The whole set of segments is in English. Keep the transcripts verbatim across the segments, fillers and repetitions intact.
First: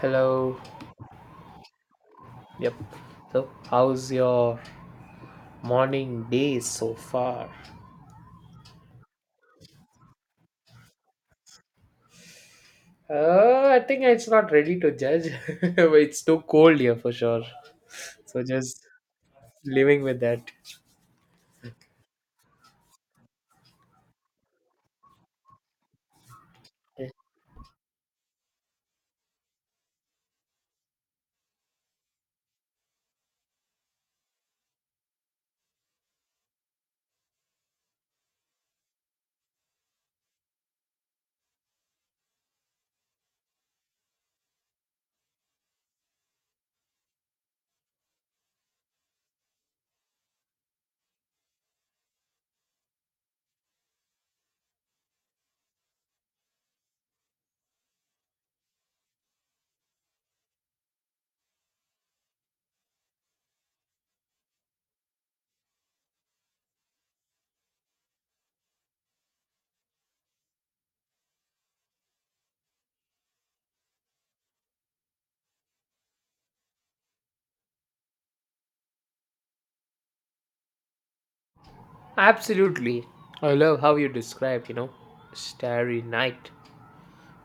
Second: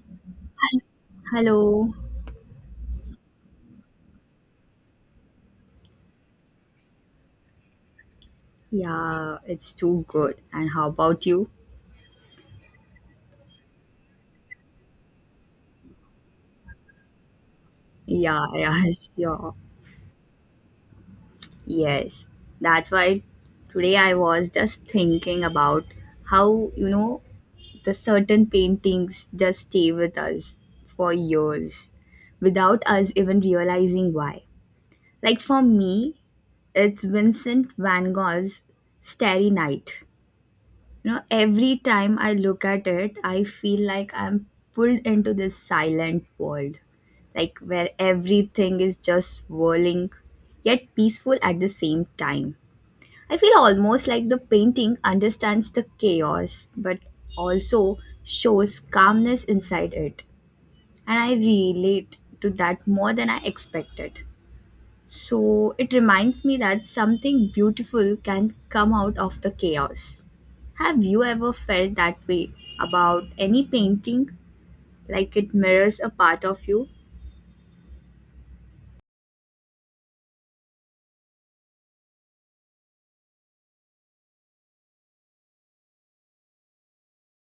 Hello. Hello. Yep. So, how's your morning day so far? Yeah, it's too good. And how about you? Uh, I think it's not ready to judge. It's too cold here for sure. So, Yeah, yeah, just sure. living with that. Yes. That's why today I was just thinking about how, you know, the certain paintings just stay with us for years without us even realizing why. Like for me, it's Vincent van Gogh's Starry Night. You know, every time I look at it I feel like I'm pulled into this silent world, like where everything is just swirling yet peaceful at the same time. I feel almost like the painting understands the chaos but also shows calmness inside it, and I relate to that more than I expected. So it reminds me that something beautiful can come out of the chaos. Have you ever felt that way about any painting? Like it mirrors a part of you? Absolutely. I love how you described, you know, Starry Night.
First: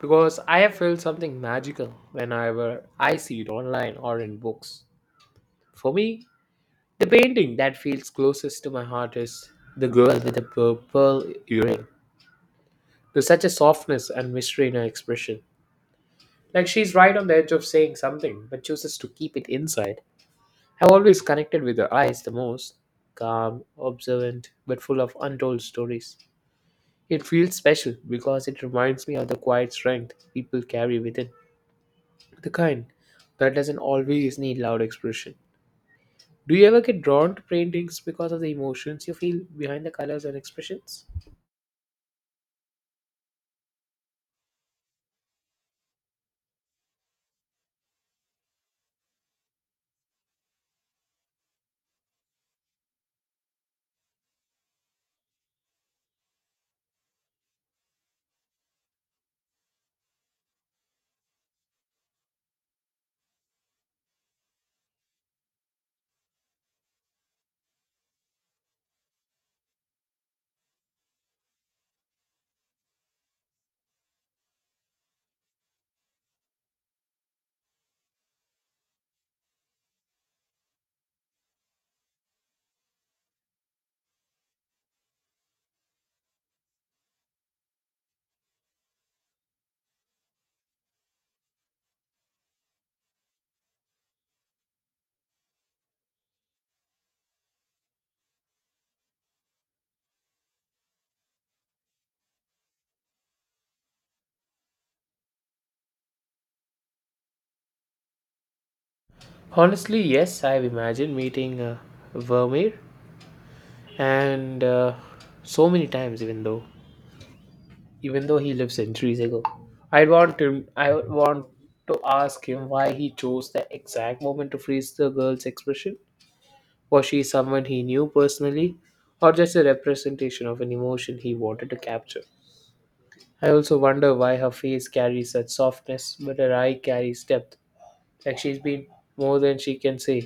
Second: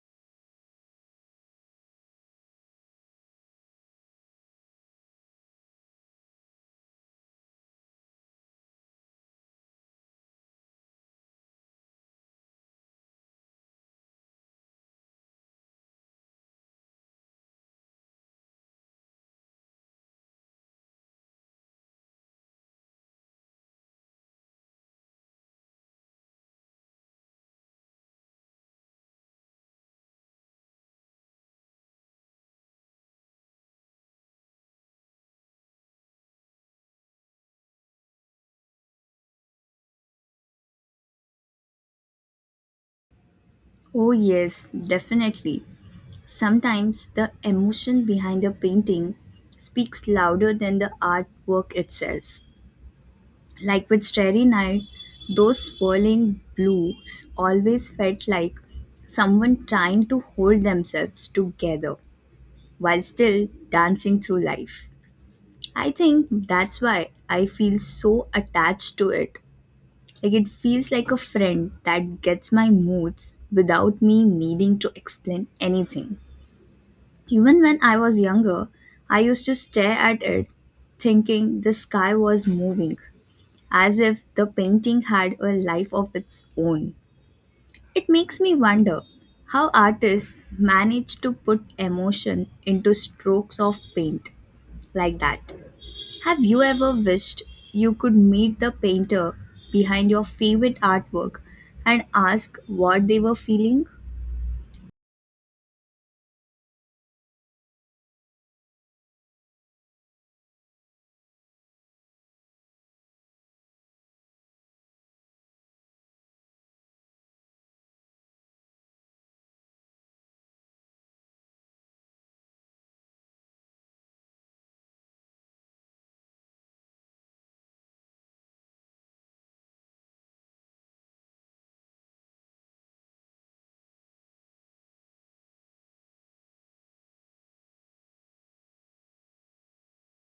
Because I have felt something magical whenever I see it online or in books. For me, the painting that feels closest to my heart is The Girl with the Purple Earring. There's such a softness and mystery in her expression. Like she's right on the edge of saying something, but chooses to keep it inside. I've always connected with her eyes the most: calm, observant, but full of untold stories. It feels special because it reminds me of the quiet strength people carry within, the kind that doesn't always need loud expression. Do you ever get drawn to paintings because of the emotions you feel behind the colors and expressions? Oh, yes, definitely. Sometimes the emotion behind a painting speaks louder than the artwork itself. Like with Starry Night, those swirling blues always felt like someone trying to hold themselves together while still dancing through life. I think that's why I feel so attached to it. Like it feels like a friend that gets my moods without me needing to explain anything. Even when I was younger, I used to stare at it thinking the sky was moving, as if the painting had a life of its own. It makes me wonder how artists manage to put emotion into strokes of paint like that. Have you ever wished you could meet the painter behind your favorite artwork and ask what they were feeling? Honestly, yes, I've imagined meeting uh, Vermeer and uh, so many times, even though even though he lived centuries ago. I want him i want to ask him why he chose the exact moment to freeze the girl's expression. Was she someone he knew personally, or just a representation of an emotion he wanted to capture? I also wonder why her face carries such softness but her eye carries depth, like she's been more than she can say.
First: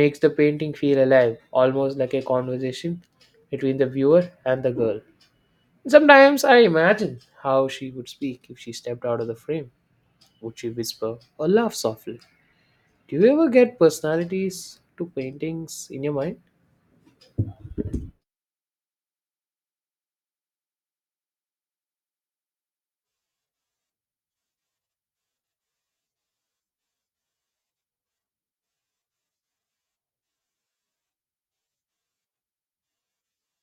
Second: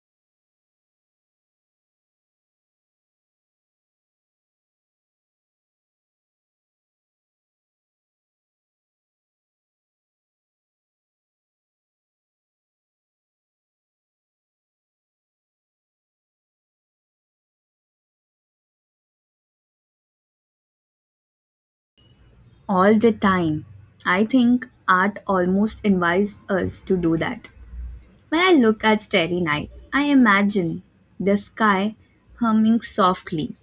Makes the painting feel alive, almost like a conversation between the viewer and the girl. Sometimes I imagine how she would speak if she stepped out of the frame. Would she whisper or laugh softly? Do you ever get personalities to paintings in your mind? All the time. I think art almost invites us to do that. When I look at Starry Night, I imagine the sky humming softly,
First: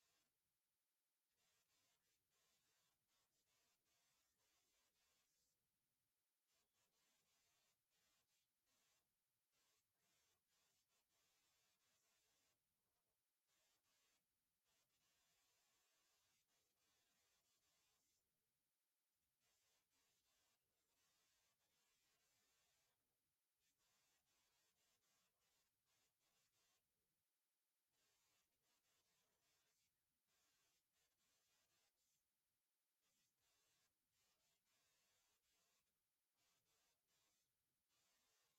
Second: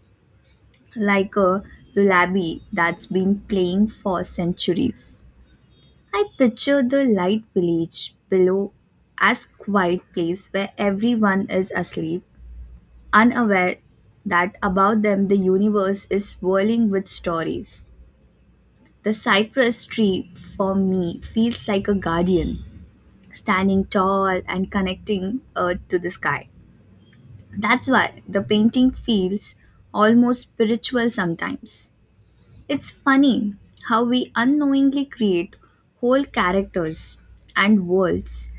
like a lullaby that's been playing for centuries. I picture the light village below as quiet place where everyone is asleep, unaware that about them the universe is swirling with stories. The cypress tree, for me, feels like a guardian, standing tall and connecting earth to the sky. That's why the painting feels almost spiritual sometimes. It's funny how we unknowingly create whole characters and worlds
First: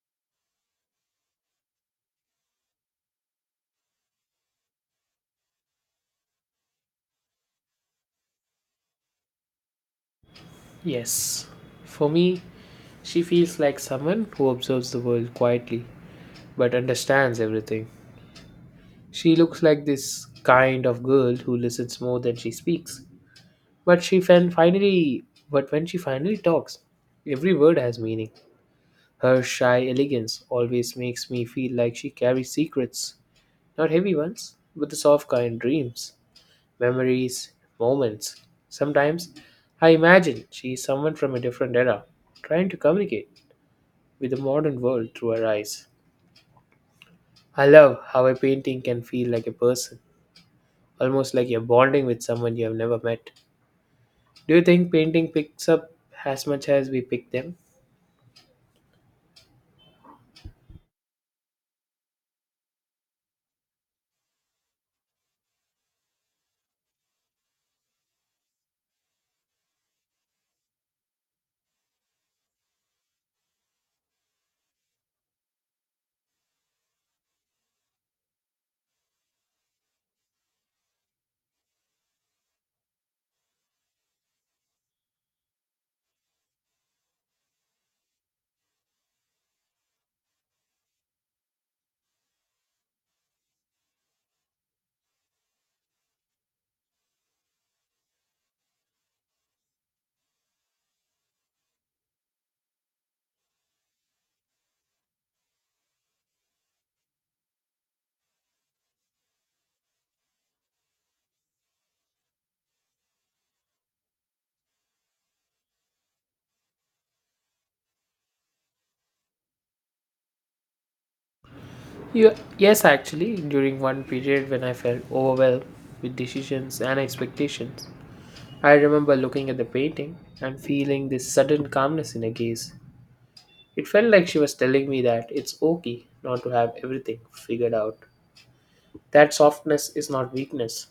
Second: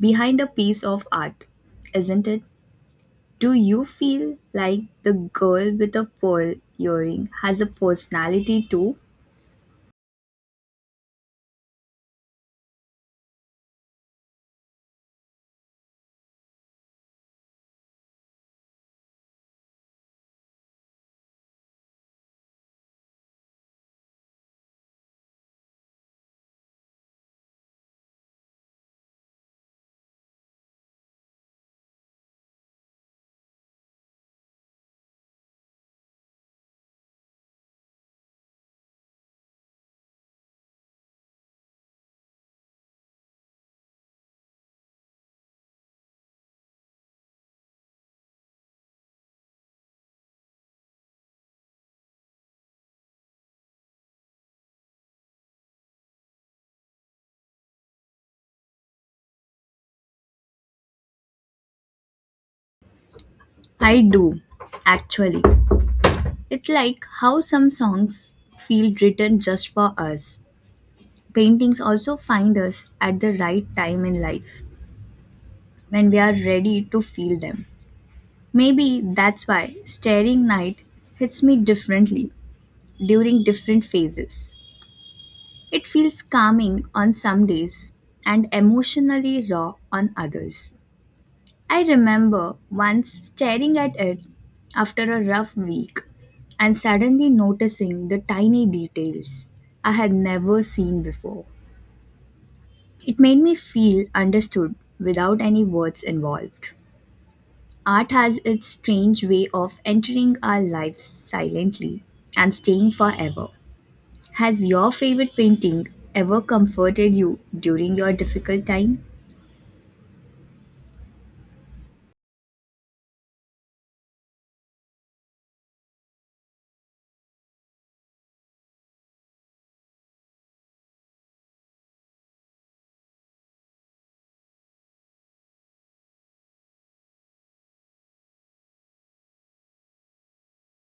behind a piece of art, isn't it? Do you feel like the girl with the pearl earring has a personality too? Yes. For me, she feels like someone who observes the world quietly but understands everything. She looks like this kind of girl who listens more than she speaks. But she fin- finally, but when she finally talks, every word has meaning. Her shy elegance always makes me feel like she carries secrets. Not heavy ones, but the soft kind: dreams, memories, moments. Sometimes I imagine she is someone from a different era, trying to communicate with the modern world through her eyes. I love how a painting can feel like a person, almost like you're bonding with someone you have never met. Do you think painting picks up as much as we pick them? I do, actually. It's like how some songs feel written just for us. Paintings also find us at the right time in life, when we are ready to feel them. Maybe that's why Staring Night hits me differently during different phases. It feels calming on some days and emotionally raw on others. I remember once staring at it after a rough week and suddenly noticing the tiny details I had never seen before. It made me feel understood without any words involved. Art has its strange way of entering our lives silently and staying forever. Has your favorite painting ever comforted you during your difficult time? Yeah, yes, actually, during one period when I felt overwhelmed with decisions and expectations, I remember looking at the painting and feeling this sudden calmness in her gaze. It felt like she was telling me that it's okay not to have everything figured out. That softness is not weakness.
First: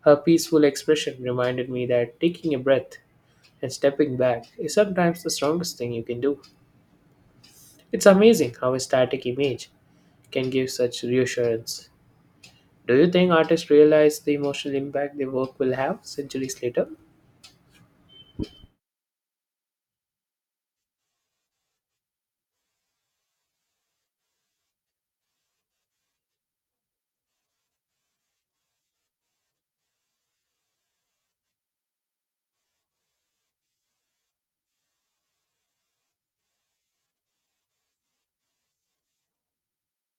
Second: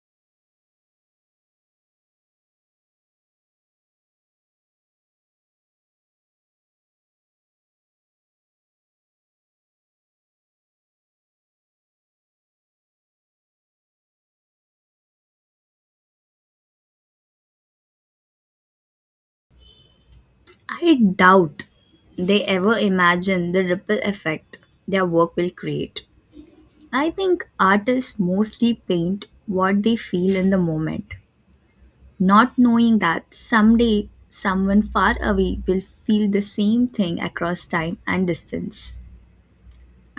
Her peaceful expression reminded me that taking a breath and stepping back is sometimes the strongest thing you can do. It's amazing how a static image can give such reassurance. Do you think artists realize the emotional impact their work will have centuries later? I doubt they ever imagine the ripple effect their work will create. I think artists mostly paint what they feel in the moment, not knowing that someday someone far away will feel the same thing across time and distance.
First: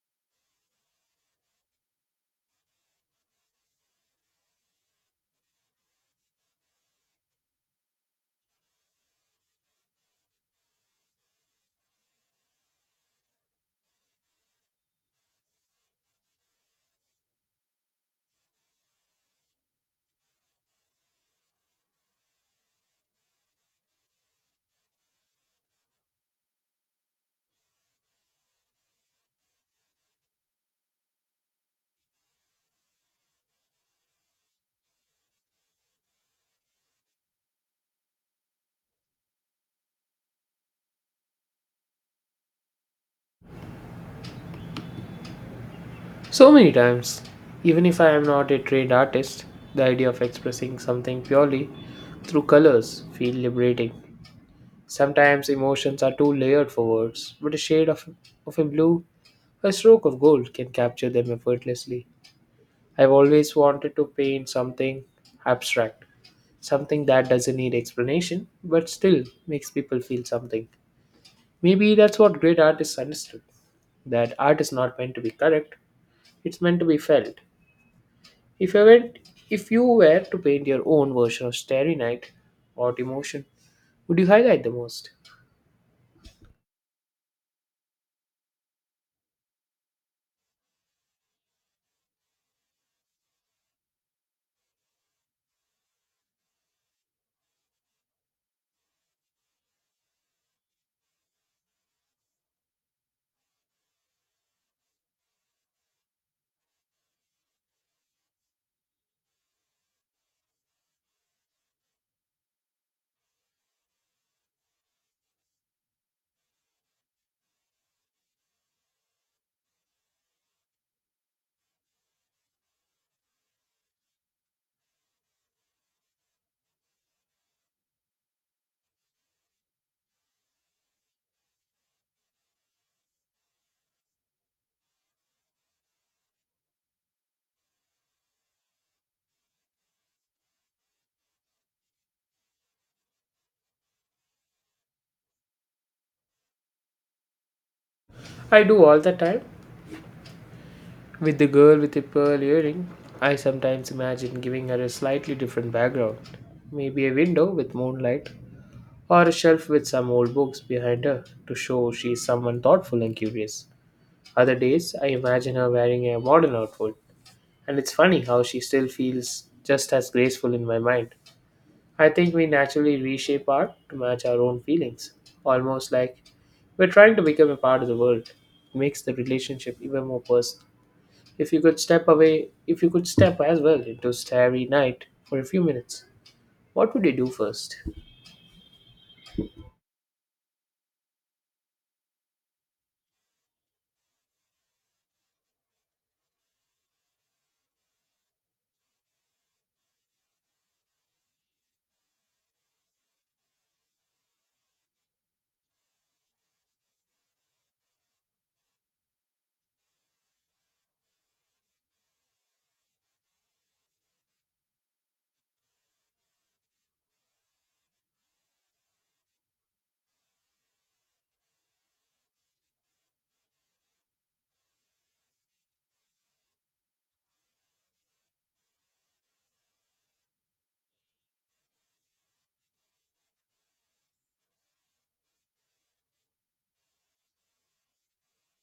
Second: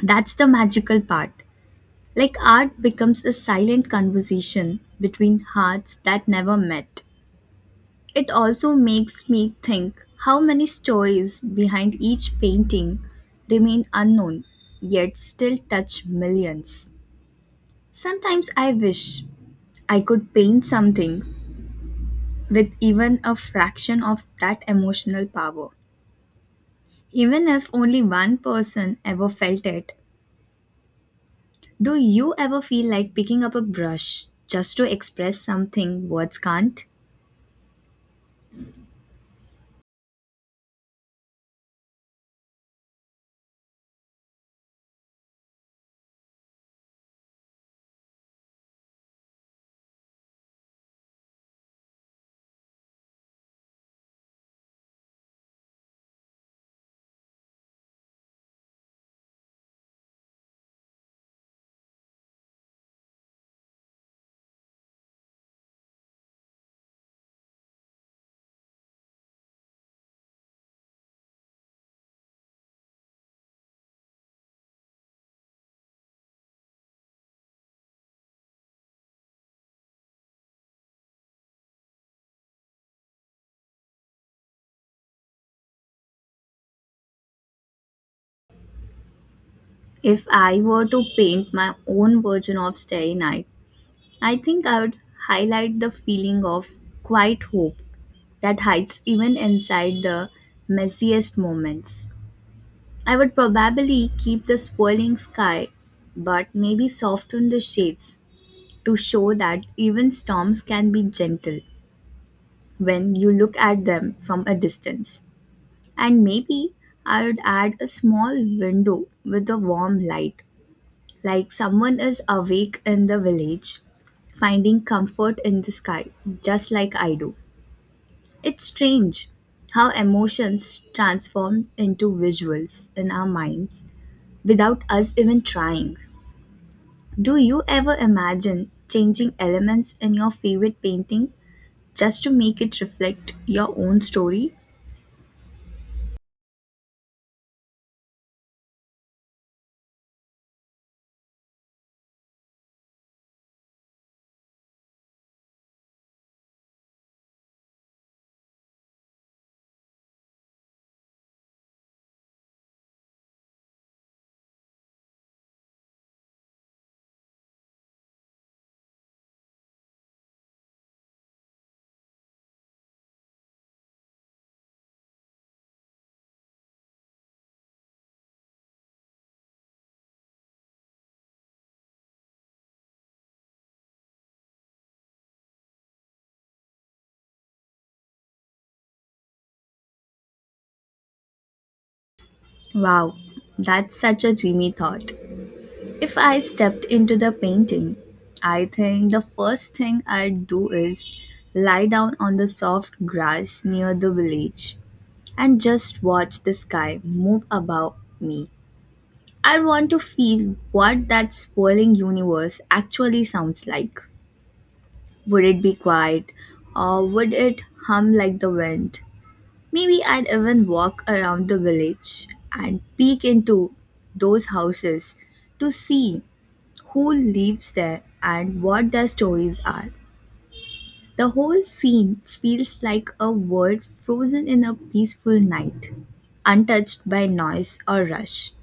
That's the magical part. Like art becomes a silent conversation between hearts that never met. It also makes me think how many stories behind each painting remain unknown, yet still touch millions. Sometimes I wish I could paint something with even a fraction of that emotional power. Even if only one person ever felt it, do you ever feel like picking up a brush just to express something words can't? So many times, even if I am not a trained artist, the idea of expressing something purely through colors feel liberating. Sometimes emotions are too layered for words, but a shade of, of a blue, a stroke of gold can capture them effortlessly. I've always wanted to paint something abstract, something that doesn't need explanation, but still makes people feel something. Maybe that's what great artists understood: that art is not meant to be correct, it's meant to be felt. If you were, if you were to paint your own version of Starry Night or Emotion, would you highlight the most? If I were to paint my own version of Starry Night, I think I would highlight the feeling of quiet hope that hides even inside the messiest moments. I would probably keep the swirling sky, but maybe soften the shades to show that even storms can be gentle when you look at them from a distance. And maybe I would add a small window with a warm light, like someone is awake in the village, finding comfort in the sky, just like I do. It's strange how emotions transform into visuals in our minds without us even trying. Do you ever imagine changing elements in your favorite painting just to make it reflect your own story? I do all the time. With the girl with the pearl earring, I sometimes imagine giving her a slightly different background. Maybe a window with moonlight, or a shelf with some old books behind her to show she is someone thoughtful and curious. Other days, I imagine her wearing a modern outfit, and it's funny how she still feels just as graceful in my mind. I think we naturally reshape art to match our own feelings, almost like we're trying to become a part of the world. It makes the relationship even more personal. If you could step away, If you could step as well into Starry Night for a few minutes, what would you do first? Wow, that's such a dreamy thought. If I stepped into the painting, I think the first thing I'd do is lie down on the soft grass near the village and just watch the sky move above me. I want to feel what that swirling universe actually sounds like. Would it be quiet, or would it hum like the wind? Maybe I'd even walk around the village and peek into those houses to see who lives there, and what their stories are. The whole scene feels like a world frozen in a peaceful night, untouched by noise or rush.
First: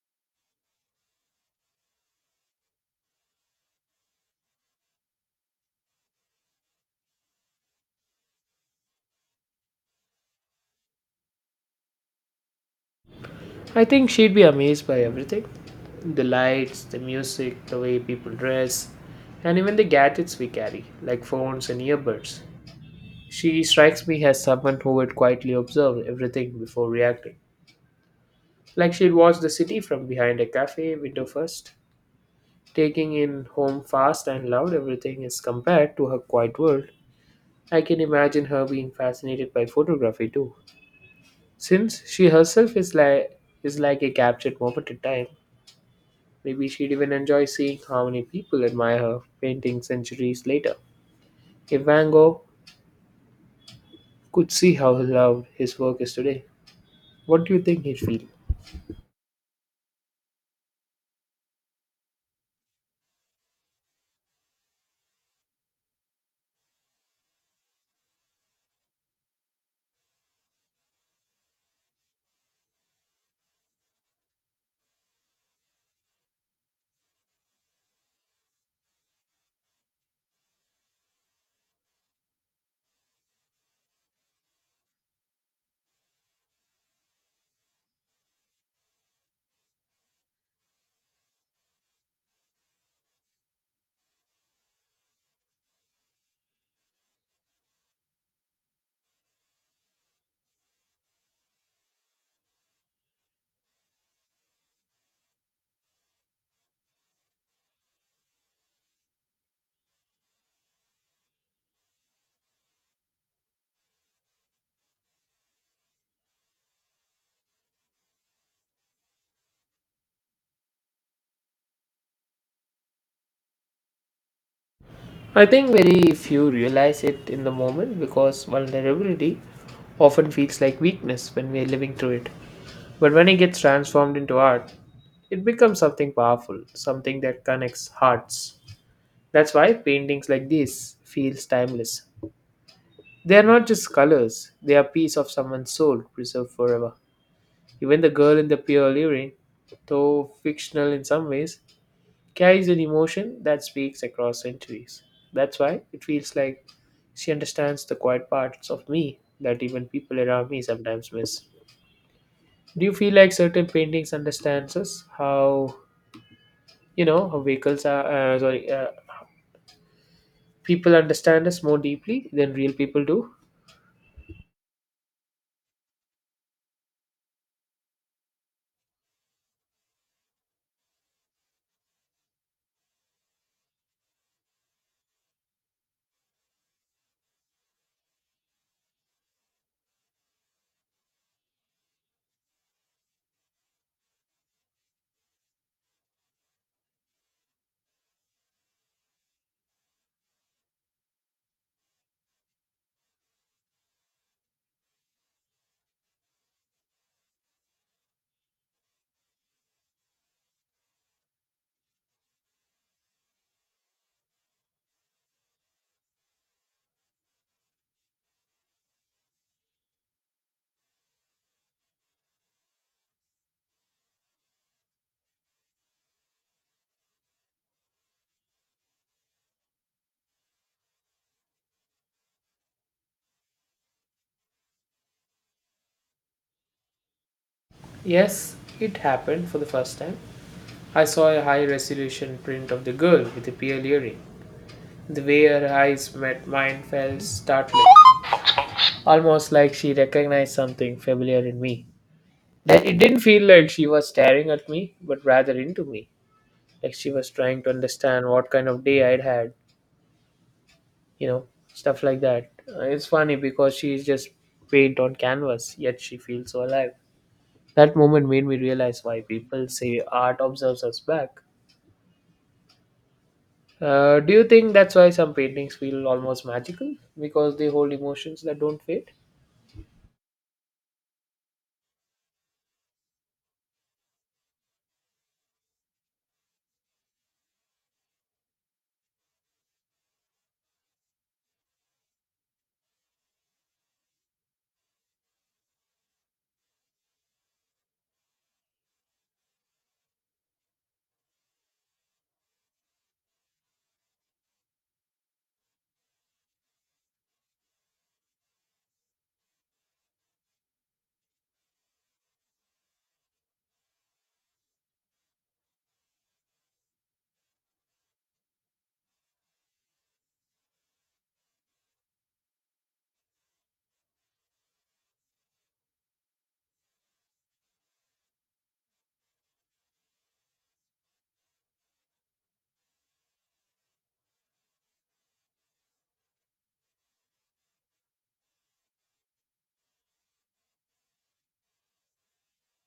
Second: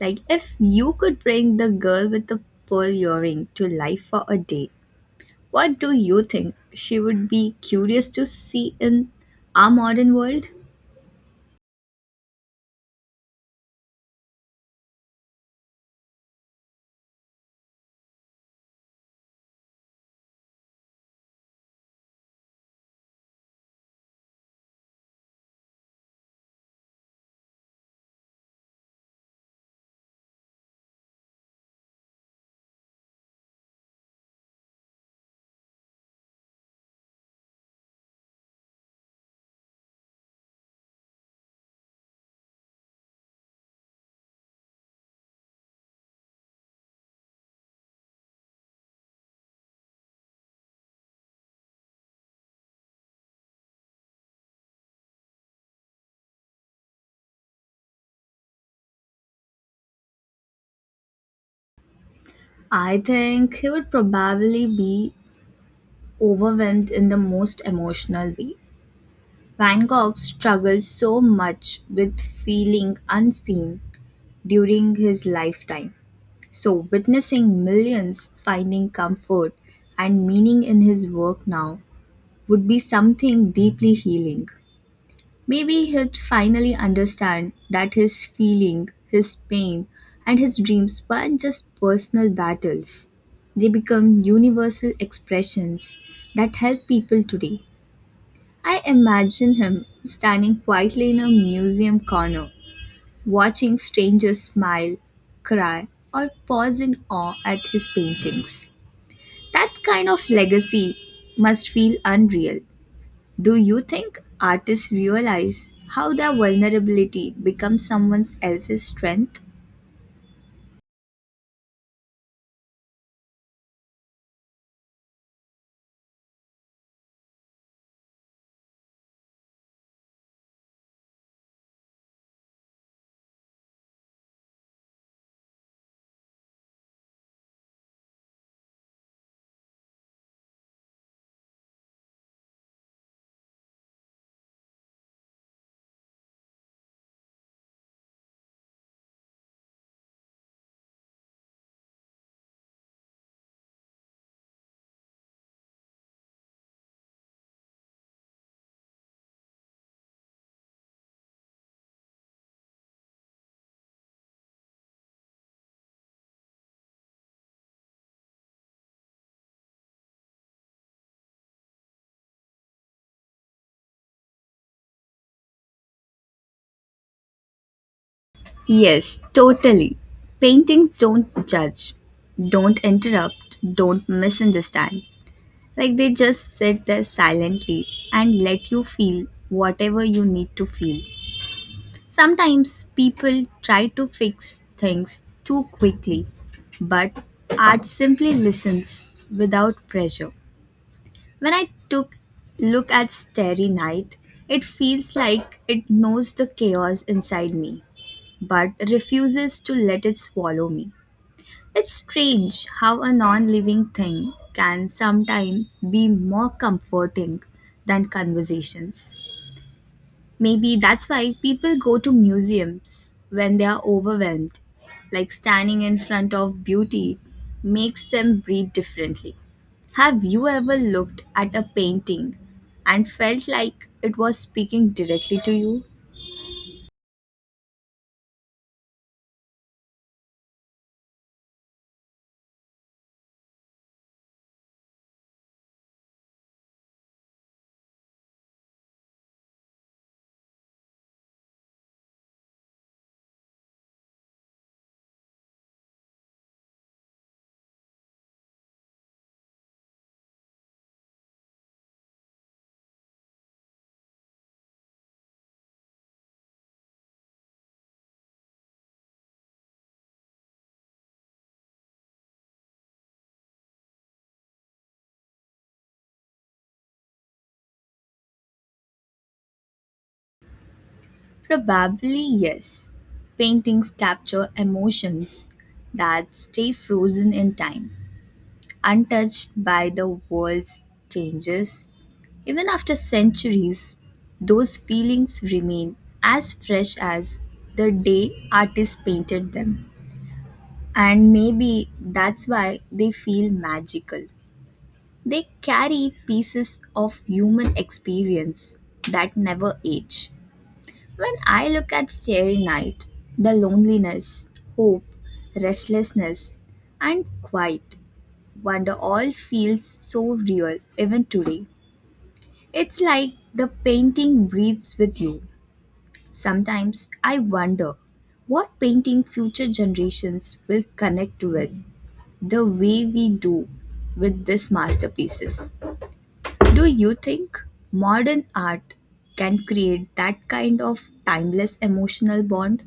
Like, if you could bring the girl with the pearl earring to life for a day, what do you think she would be curious to see in our modern world? I think she'd be amazed by everything: the lights, the music, the way people dress, and even the gadgets we carry, like phones and earbuds. She strikes me as someone who would quietly observe everything before reacting. Like she'd watch the city from behind a cafe window first, taking in home fast and loud everything is compared to her quiet world. I can imagine her being fascinated by photography too. Since she herself is like is like a captured moment in time, maybe she'd even enjoy seeing how many people admire her painting centuries later. If Van Gogh could see how loved his work is today, what do you think he'd feel? I think he would probably be overwhelmed in the most emotional way. Van Gogh struggled so much with feeling unseen during his lifetime. So, witnessing millions finding comfort and meaning in his work now would be something deeply healing. Maybe he'd finally understand that his feeling, his pain, and his dreams weren't just personal battles. They become universal expressions that help people today. I imagine him standing quietly in a museum corner, watching strangers smile, cry, or pause in awe at his paintings. That kind of legacy must feel unreal. Do you think artists realize how their vulnerability becomes someone else's strength? I think very few realize it in the moment because vulnerability often feels like weakness when we are living through it. But when it gets transformed into art, it becomes something powerful, something that connects hearts. That's why paintings like this feels timeless. They are not just colors, they are piece of someone's soul preserved forever. Even the girl in the pure earring, though fictional in some ways, carries an emotion that speaks across centuries. That's why it feels like she understands the quiet parts of me that even people around me sometimes miss. Do you feel like certain paintings understands us? How you know how vehicles are uh, sorry, uh, people understand us more deeply than real people do? Yes, totally. Paintings don't judge, don't interrupt, don't misunderstand. Like they just sit there silently and let you feel whatever you need to feel. Sometimes people try to fix things too quickly, but art simply listens without pressure. When I took look at Starry Night, it feels like it knows the chaos inside me, but refuses to let it swallow me. It's strange how a non living thing can sometimes be more comforting than conversations. Maybe that's why people go to museums when they are overwhelmed, like standing in front of beauty makes them breathe differently. Have you ever looked at a painting and felt like it was speaking directly to you? Yes, it happened for the first time. I saw a high resolution print of the girl with the pearl earring. The way her eyes met mine felt startling, almost like she recognized something familiar in me. That it didn't feel like she was staring at me, but rather into me. Like she was trying to understand what kind of day I'd had, you know, stuff like that. Uh, It's funny because she's just paint on canvas, yet she feels so alive. That moment made me realize why people say art observes us back. Uh, do you think that's why some paintings feel almost magical? Because they hold emotions that don't fade? Probably yes. Paintings capture emotions that stay frozen in time, untouched by the world's changes. Even after centuries, those feelings remain as fresh as the day artists painted them. And maybe that's why they feel magical. They carry pieces of human experience that never age. When I look at Starry Night, the loneliness, hope, restlessness, and quiet wonder all feels so real even today. It's like the painting breathes with you. Sometimes I wonder what painting future generations will connect with the way we do with these masterpieces. Do you think modern art can create that kind of timeless emotional bond?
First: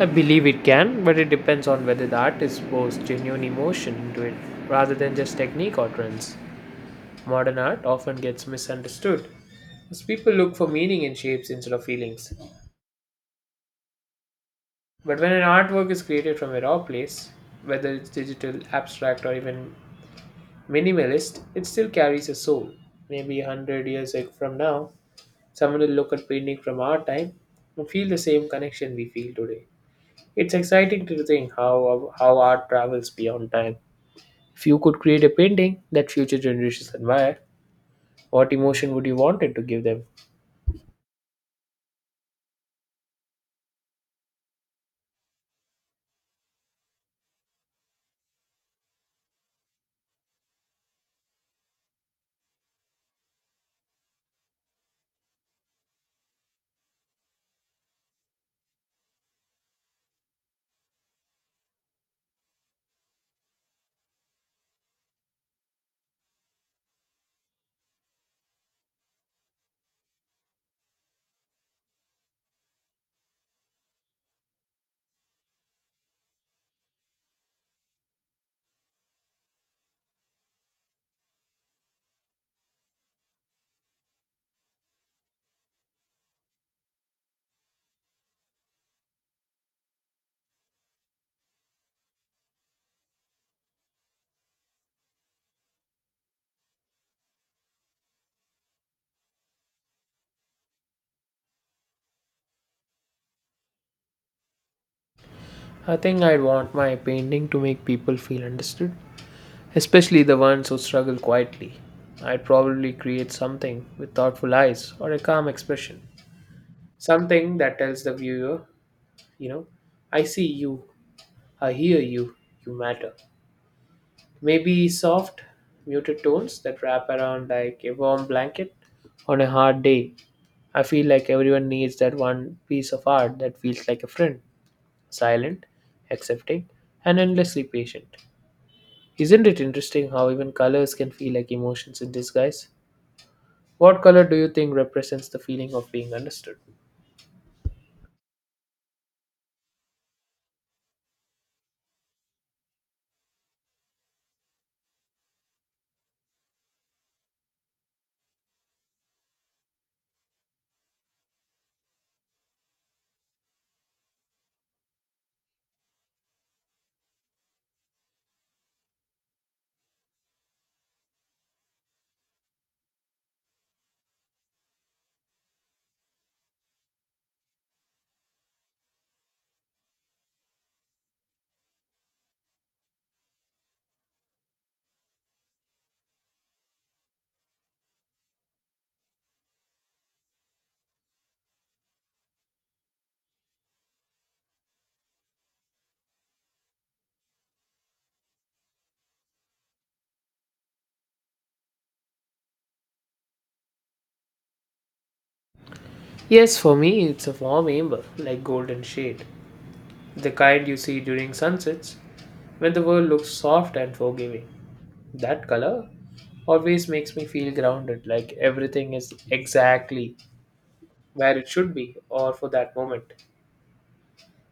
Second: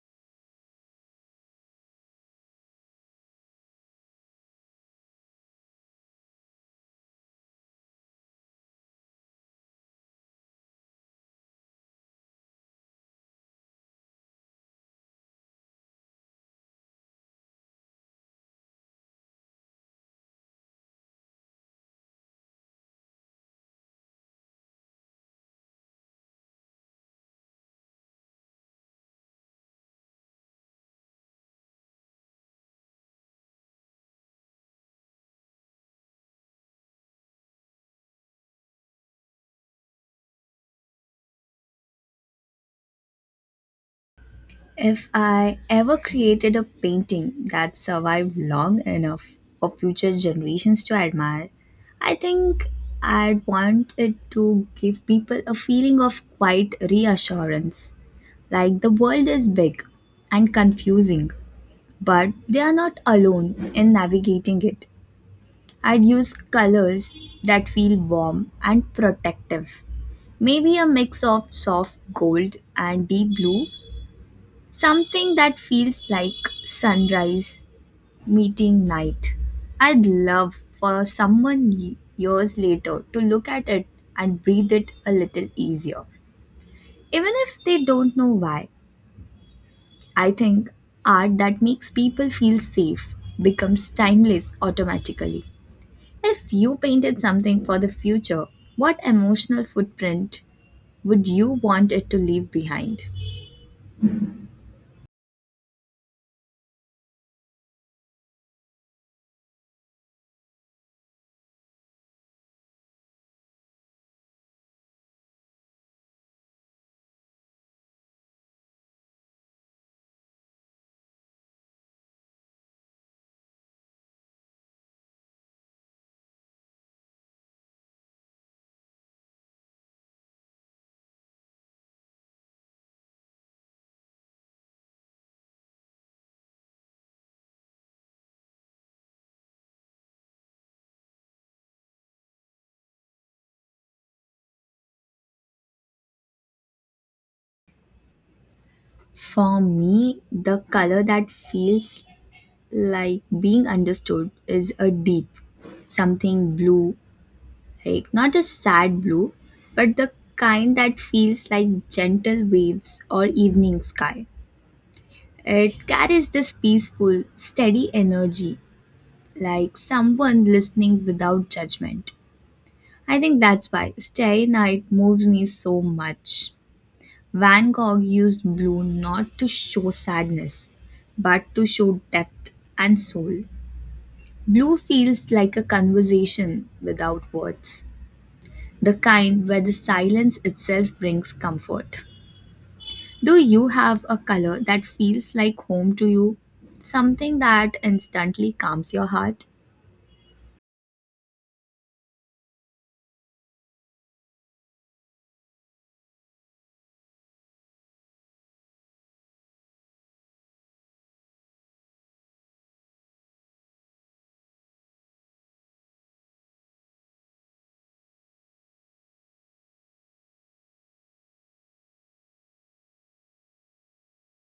I believe it can, but it depends on whether the artist pours genuine emotion into it rather than just technique or trends. Modern art often gets misunderstood as people look for meaning in shapes instead of feelings. But when an artwork is created from a raw place, whether it's digital, abstract, or even minimalist, it still carries a soul. Maybe a hundred years ag- from now, someone will look at painting from our time and feel the same connection we feel today. It's exciting to think how, how art travels beyond time. If you could create a painting that future generations admire, what emotion would you want it to give them? If I ever created a painting that survived long enough for future generations to admire, I think I'd want it to give people a feeling of quiet reassurance. Like the world is big and confusing, but they are not alone in navigating it. I'd use colors that feel warm and protective. Maybe a mix of soft gold and deep blue. Something that feels like sunrise meeting night. I'd love for someone ye- years later to look at it and breathe it a little easier. Even if they don't know why, I think art that makes people feel safe becomes timeless automatically. If you painted something for the future, what emotional footprint would you want it to leave behind? I think I'd want my painting to make people feel understood, especially the ones who struggle quietly. I'd probably create something with thoughtful eyes or a calm expression. Something that tells the viewer, you know, I see you, I hear you, you matter. Maybe soft, muted tones that wrap around like a warm blanket on a hard day. I feel like everyone needs that one piece of art that feels like a friend, silent, accepting, and endlessly patient. Isn't it interesting how even colors can feel like emotions in disguise? What color do you think represents the feeling of being understood? For me, the color that feels like being understood is a deep something blue, like not a sad blue but the kind that feels like gentle waves or evening sky. It carries this peaceful steady energy, like someone listening without judgment. I think that's why Starry Night moves me so much. Van Gogh used blue not to show sadness, but to show depth and soul. Blue feels like a conversation without words, the kind where the silence itself brings comfort. Do you have a color that feels like home to you? Something that instantly calms your heart? Yes, for me, it's a warm amber, like golden shade, the kind you see during sunsets when the world looks soft and forgiving. That color always makes me feel grounded, like everything is exactly where it should be or for that moment.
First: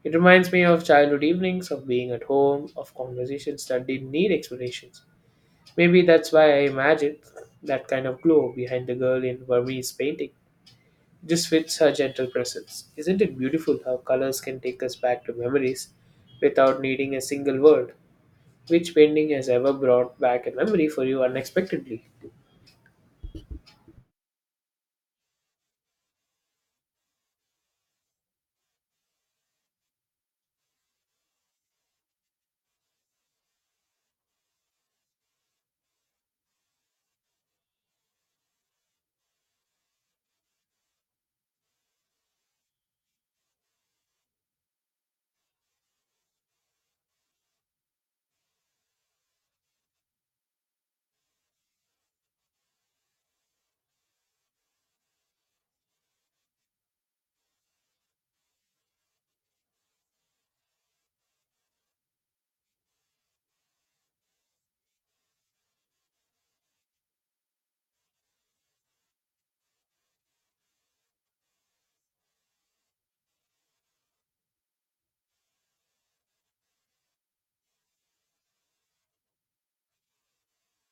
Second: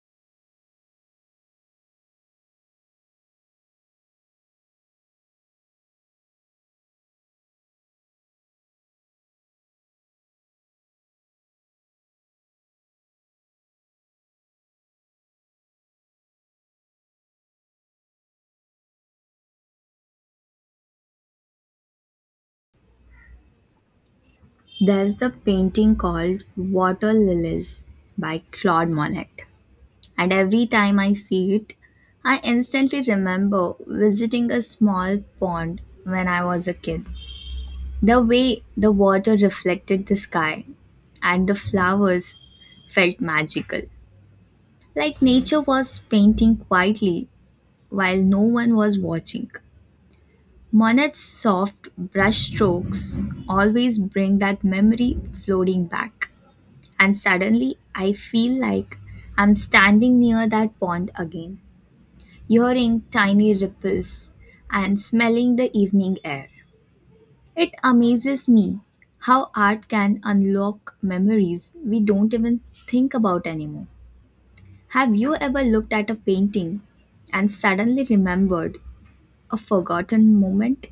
It reminds me of childhood evenings, of being at home, of conversations that didn't need explanations. Maybe that's why I imagine that kind of glow behind the girl in Vermeer's painting. Just fits her gentle presence. Isn't it beautiful how colors can take us back to memories without needing a single word? Which painting has ever brought back a memory for you unexpectedly? There's the painting called Water Lilies by Claude Monet. And every time I see it, I instantly remember visiting a small pond when I was a kid. The way the water reflected the sky and the flowers felt magical, like nature was painting quietly while no one was watching. Monet's soft brush strokes always bring that memory floating back, and suddenly I feel like I'm standing near that pond again, hearing tiny ripples and smelling the evening air. It amazes me how art can unlock memories we don't even think about anymore. Have you ever looked at a painting and suddenly remembered a forgotten moment?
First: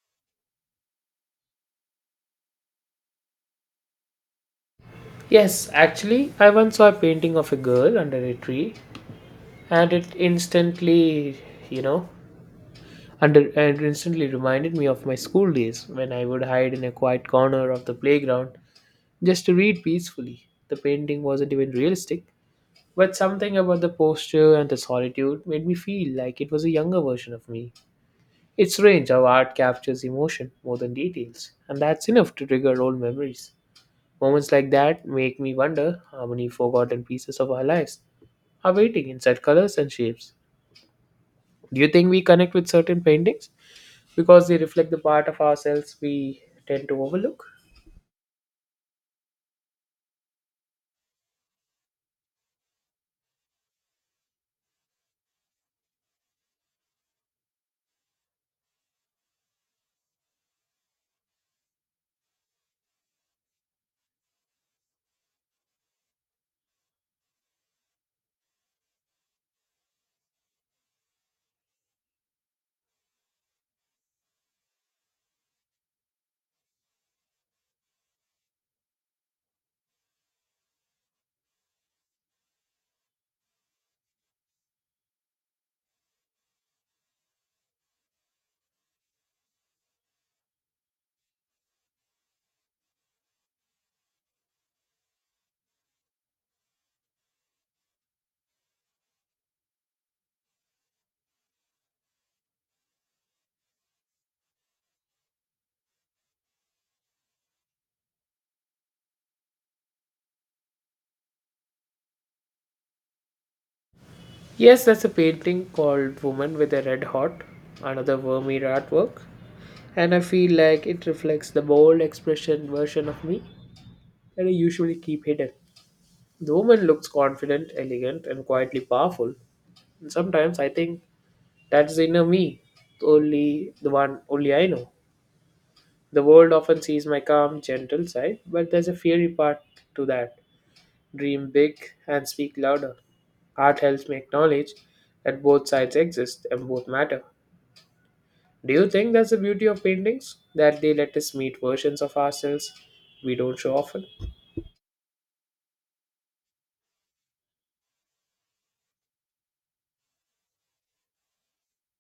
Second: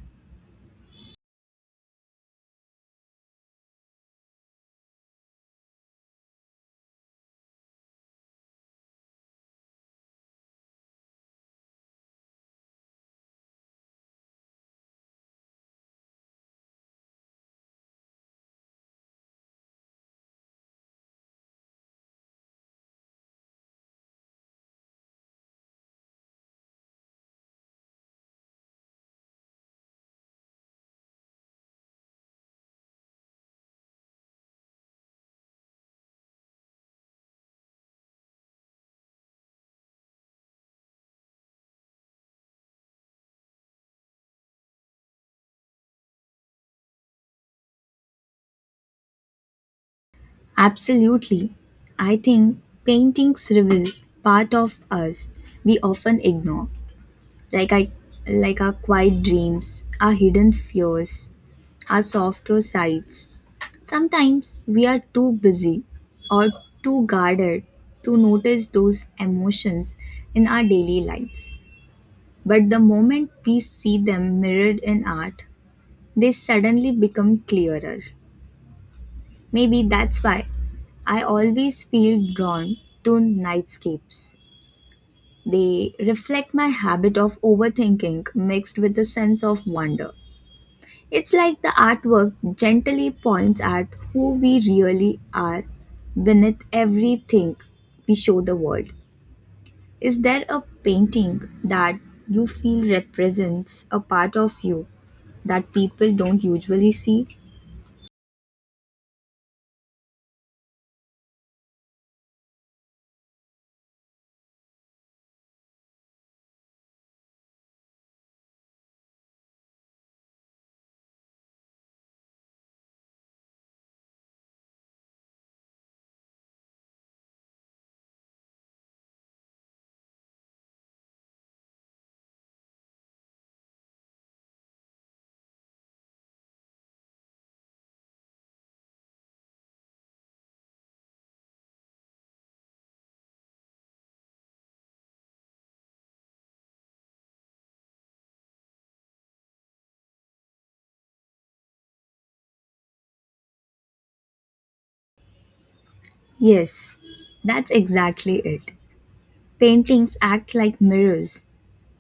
Yes, actually, I once saw a painting of a girl under a tree, and it instantly, you know, And it, and it instantly reminded me of my school days when I would hide in a quiet corner of the playground just to read peacefully. The painting wasn't even realistic, but something about the posture and the solitude made me feel like it was a younger version of me. It's strange how art captures emotion more than details, and that's enough to trigger old memories. Moments like that make me wonder how many forgotten pieces of our lives are waiting in such colors and shapes. Do you think we connect with certain paintings because they reflect the part of ourselves we tend to overlook? Absolutely. I think paintings reveal part of us we often ignore, like I like our quiet dreams, our hidden fears, our softer sides. Sometimes we are too busy or too guarded to notice those emotions in our daily lives. But the moment we see them mirrored in art, they suddenly become clearer. Maybe that's why I always feel drawn to nightscapes. They reflect my habit of overthinking mixed with a sense of wonder. It's like the artwork gently points at who we really are beneath everything we show the world. Is there a painting that you feel represents a part of you that people don't usually see? Yes, that's a painting called Woman with a Red Hot, another Vermeer artwork, and I feel like it reflects the bold expression version of me that I usually keep hidden. The woman looks confident, elegant, and quietly powerful. And sometimes I think that's the inner me, only the one only I know. The world often sees my calm, gentle side, but there's a fiery part to that. Dream big and speak louder. Art helps me acknowledge that both sides exist and both matter. Do you think that's the beauty of paintings? That they let us meet versions of ourselves we don't show often? Yes, that's exactly it. Paintings act like mirrors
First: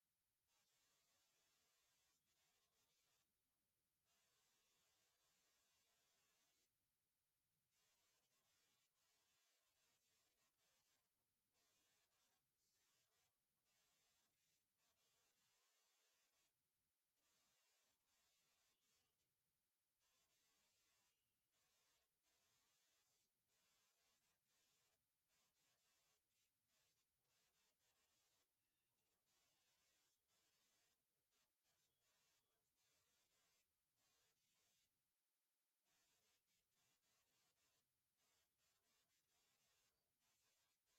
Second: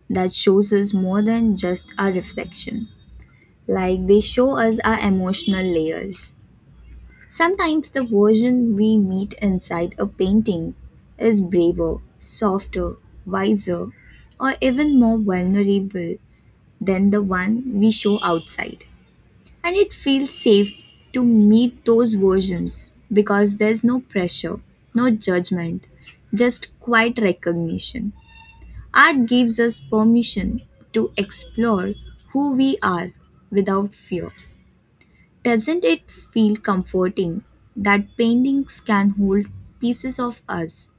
that shows us more than just our reflection. Like they show us our emotional layers. Sometimes the version we meet inside a painting is braver, softer, wiser, or even more vulnerable than the one we show outside. And it feels safe to meet those versions because there's no pressure, no judgment, just quiet recognition. Art gives us permission to explore who we are without fear. Doesn't it feel comforting that paintings can hold pieces of us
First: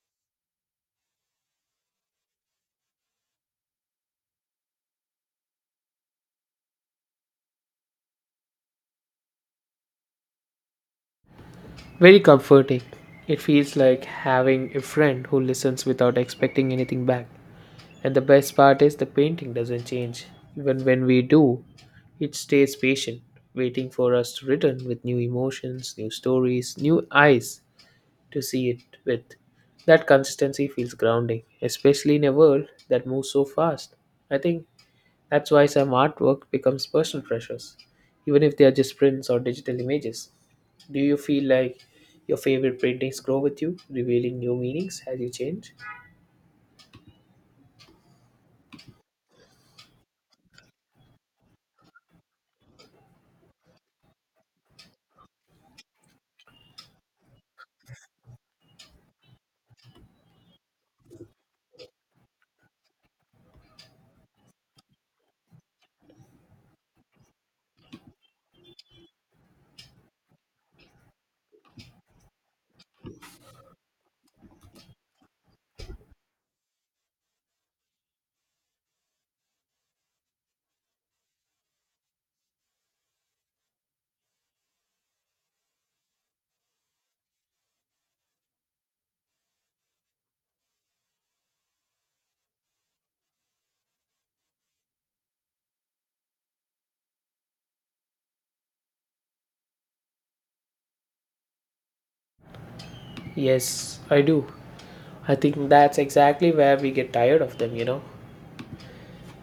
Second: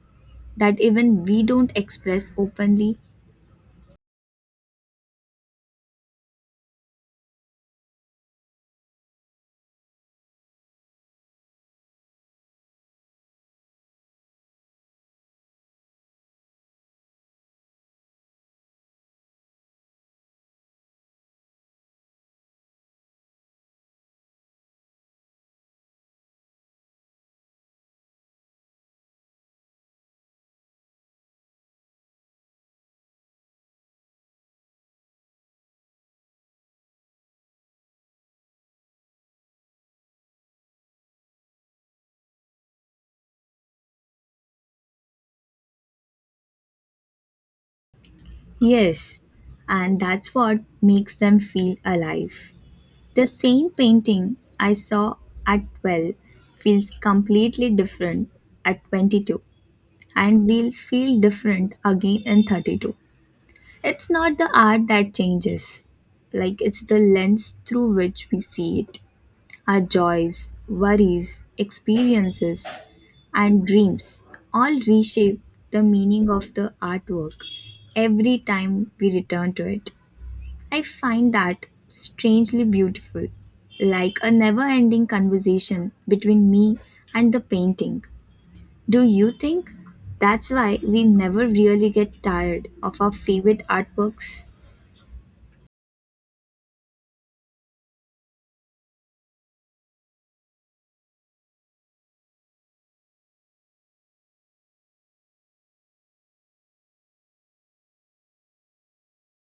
that even we don't express openly? Very comforting. It feels like having a friend who listens without expecting anything back. And the best part is the painting doesn't change. Even when we do, it stays patient, waiting for us to return with new emotions, new stories, new eyes, to see it with. That consistency feels grounding, especially in a world that moves so fast. I think that's why some artwork becomes personal treasures, even if they are just prints or digital images. Do you feel like your favorite paintings grow with you, revealing new meanings as you change? Yes, and that's what makes them feel alive. The same painting I saw at twelve feels completely different at twenty-two and will feel different again in thirty-two. It's not the art that changes, like it's the lens through which we see it. Our joys, worries, experiences, and dreams all reshape the meaning of the artwork every time we return to it. I find that strangely beautiful, like a never ending conversation between me and the painting. Do you think that's why we never really get tired of our favorite artworks? Yes, I do. I think that's exactly where we get tired of them, you know.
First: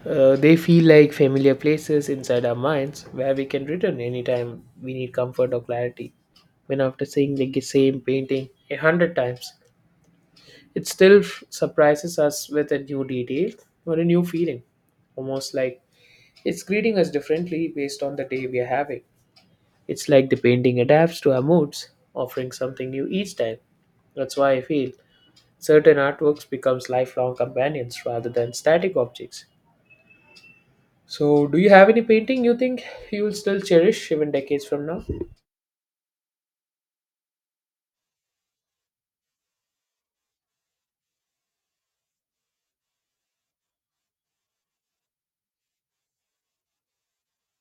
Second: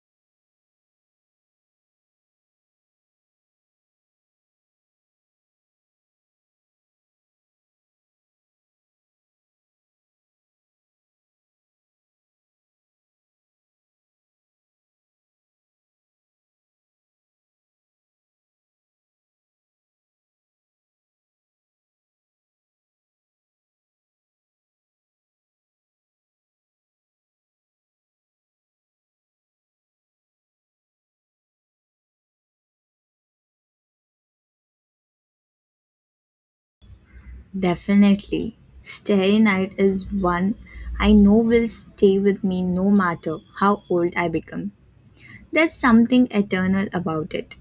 Uh, they feel like familiar places inside our minds where we can return anytime we need comfort or clarity. When after seeing the same painting a hundred times, it still f- surprises us with a new detail or a new feeling, almost like it's greeting us differently based on the day we are having. It's like the painting adapts to our moods, offering something new each time. That's why I feel certain artworks becomes lifelong companions rather than static objects. So, do you have any painting you think you will still cherish even decades from now? Definitely. Starry Night is one I know will stay with me no matter how old I become. There's something eternal about it.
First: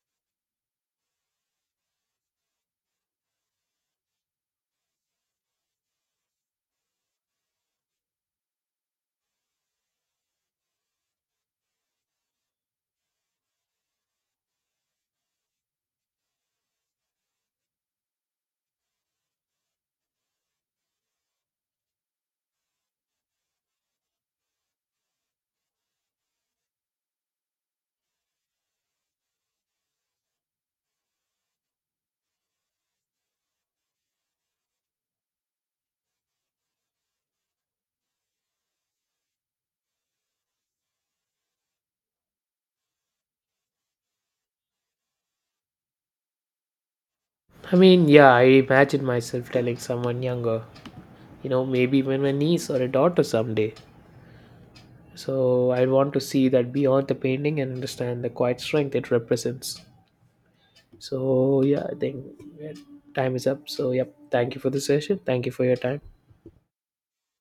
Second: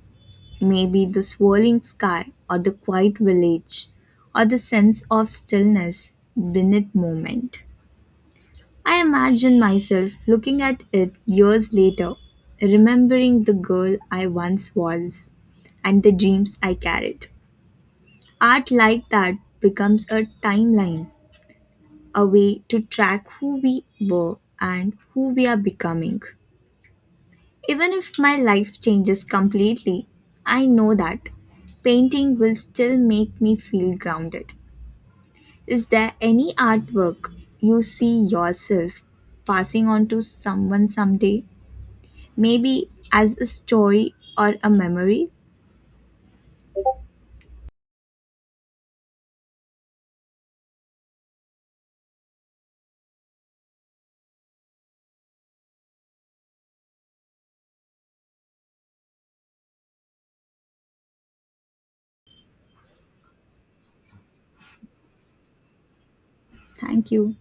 Maybe the swirling sky, or the quiet village, or the sense of stillness beneath moment. I imagine myself looking at it years later, remembering the girl I once was and the dreams I carried. Art like that becomes a timeline, a way to track who we were and who we are becoming. Even if my life changes completely, I know that painting will still make me feel grounded. Is there any artwork you see yourself passing on to someone someday? Maybe as a story or a memory? I mean, yeah, I imagine myself telling someone younger, you know, maybe even my niece or a daughter someday. So, I want to see that beyond the painting and understand the quiet strength it represents. So, yeah, I think yeah, time is up. So, yep, thank you for the session. Thank you for your time. Thank you.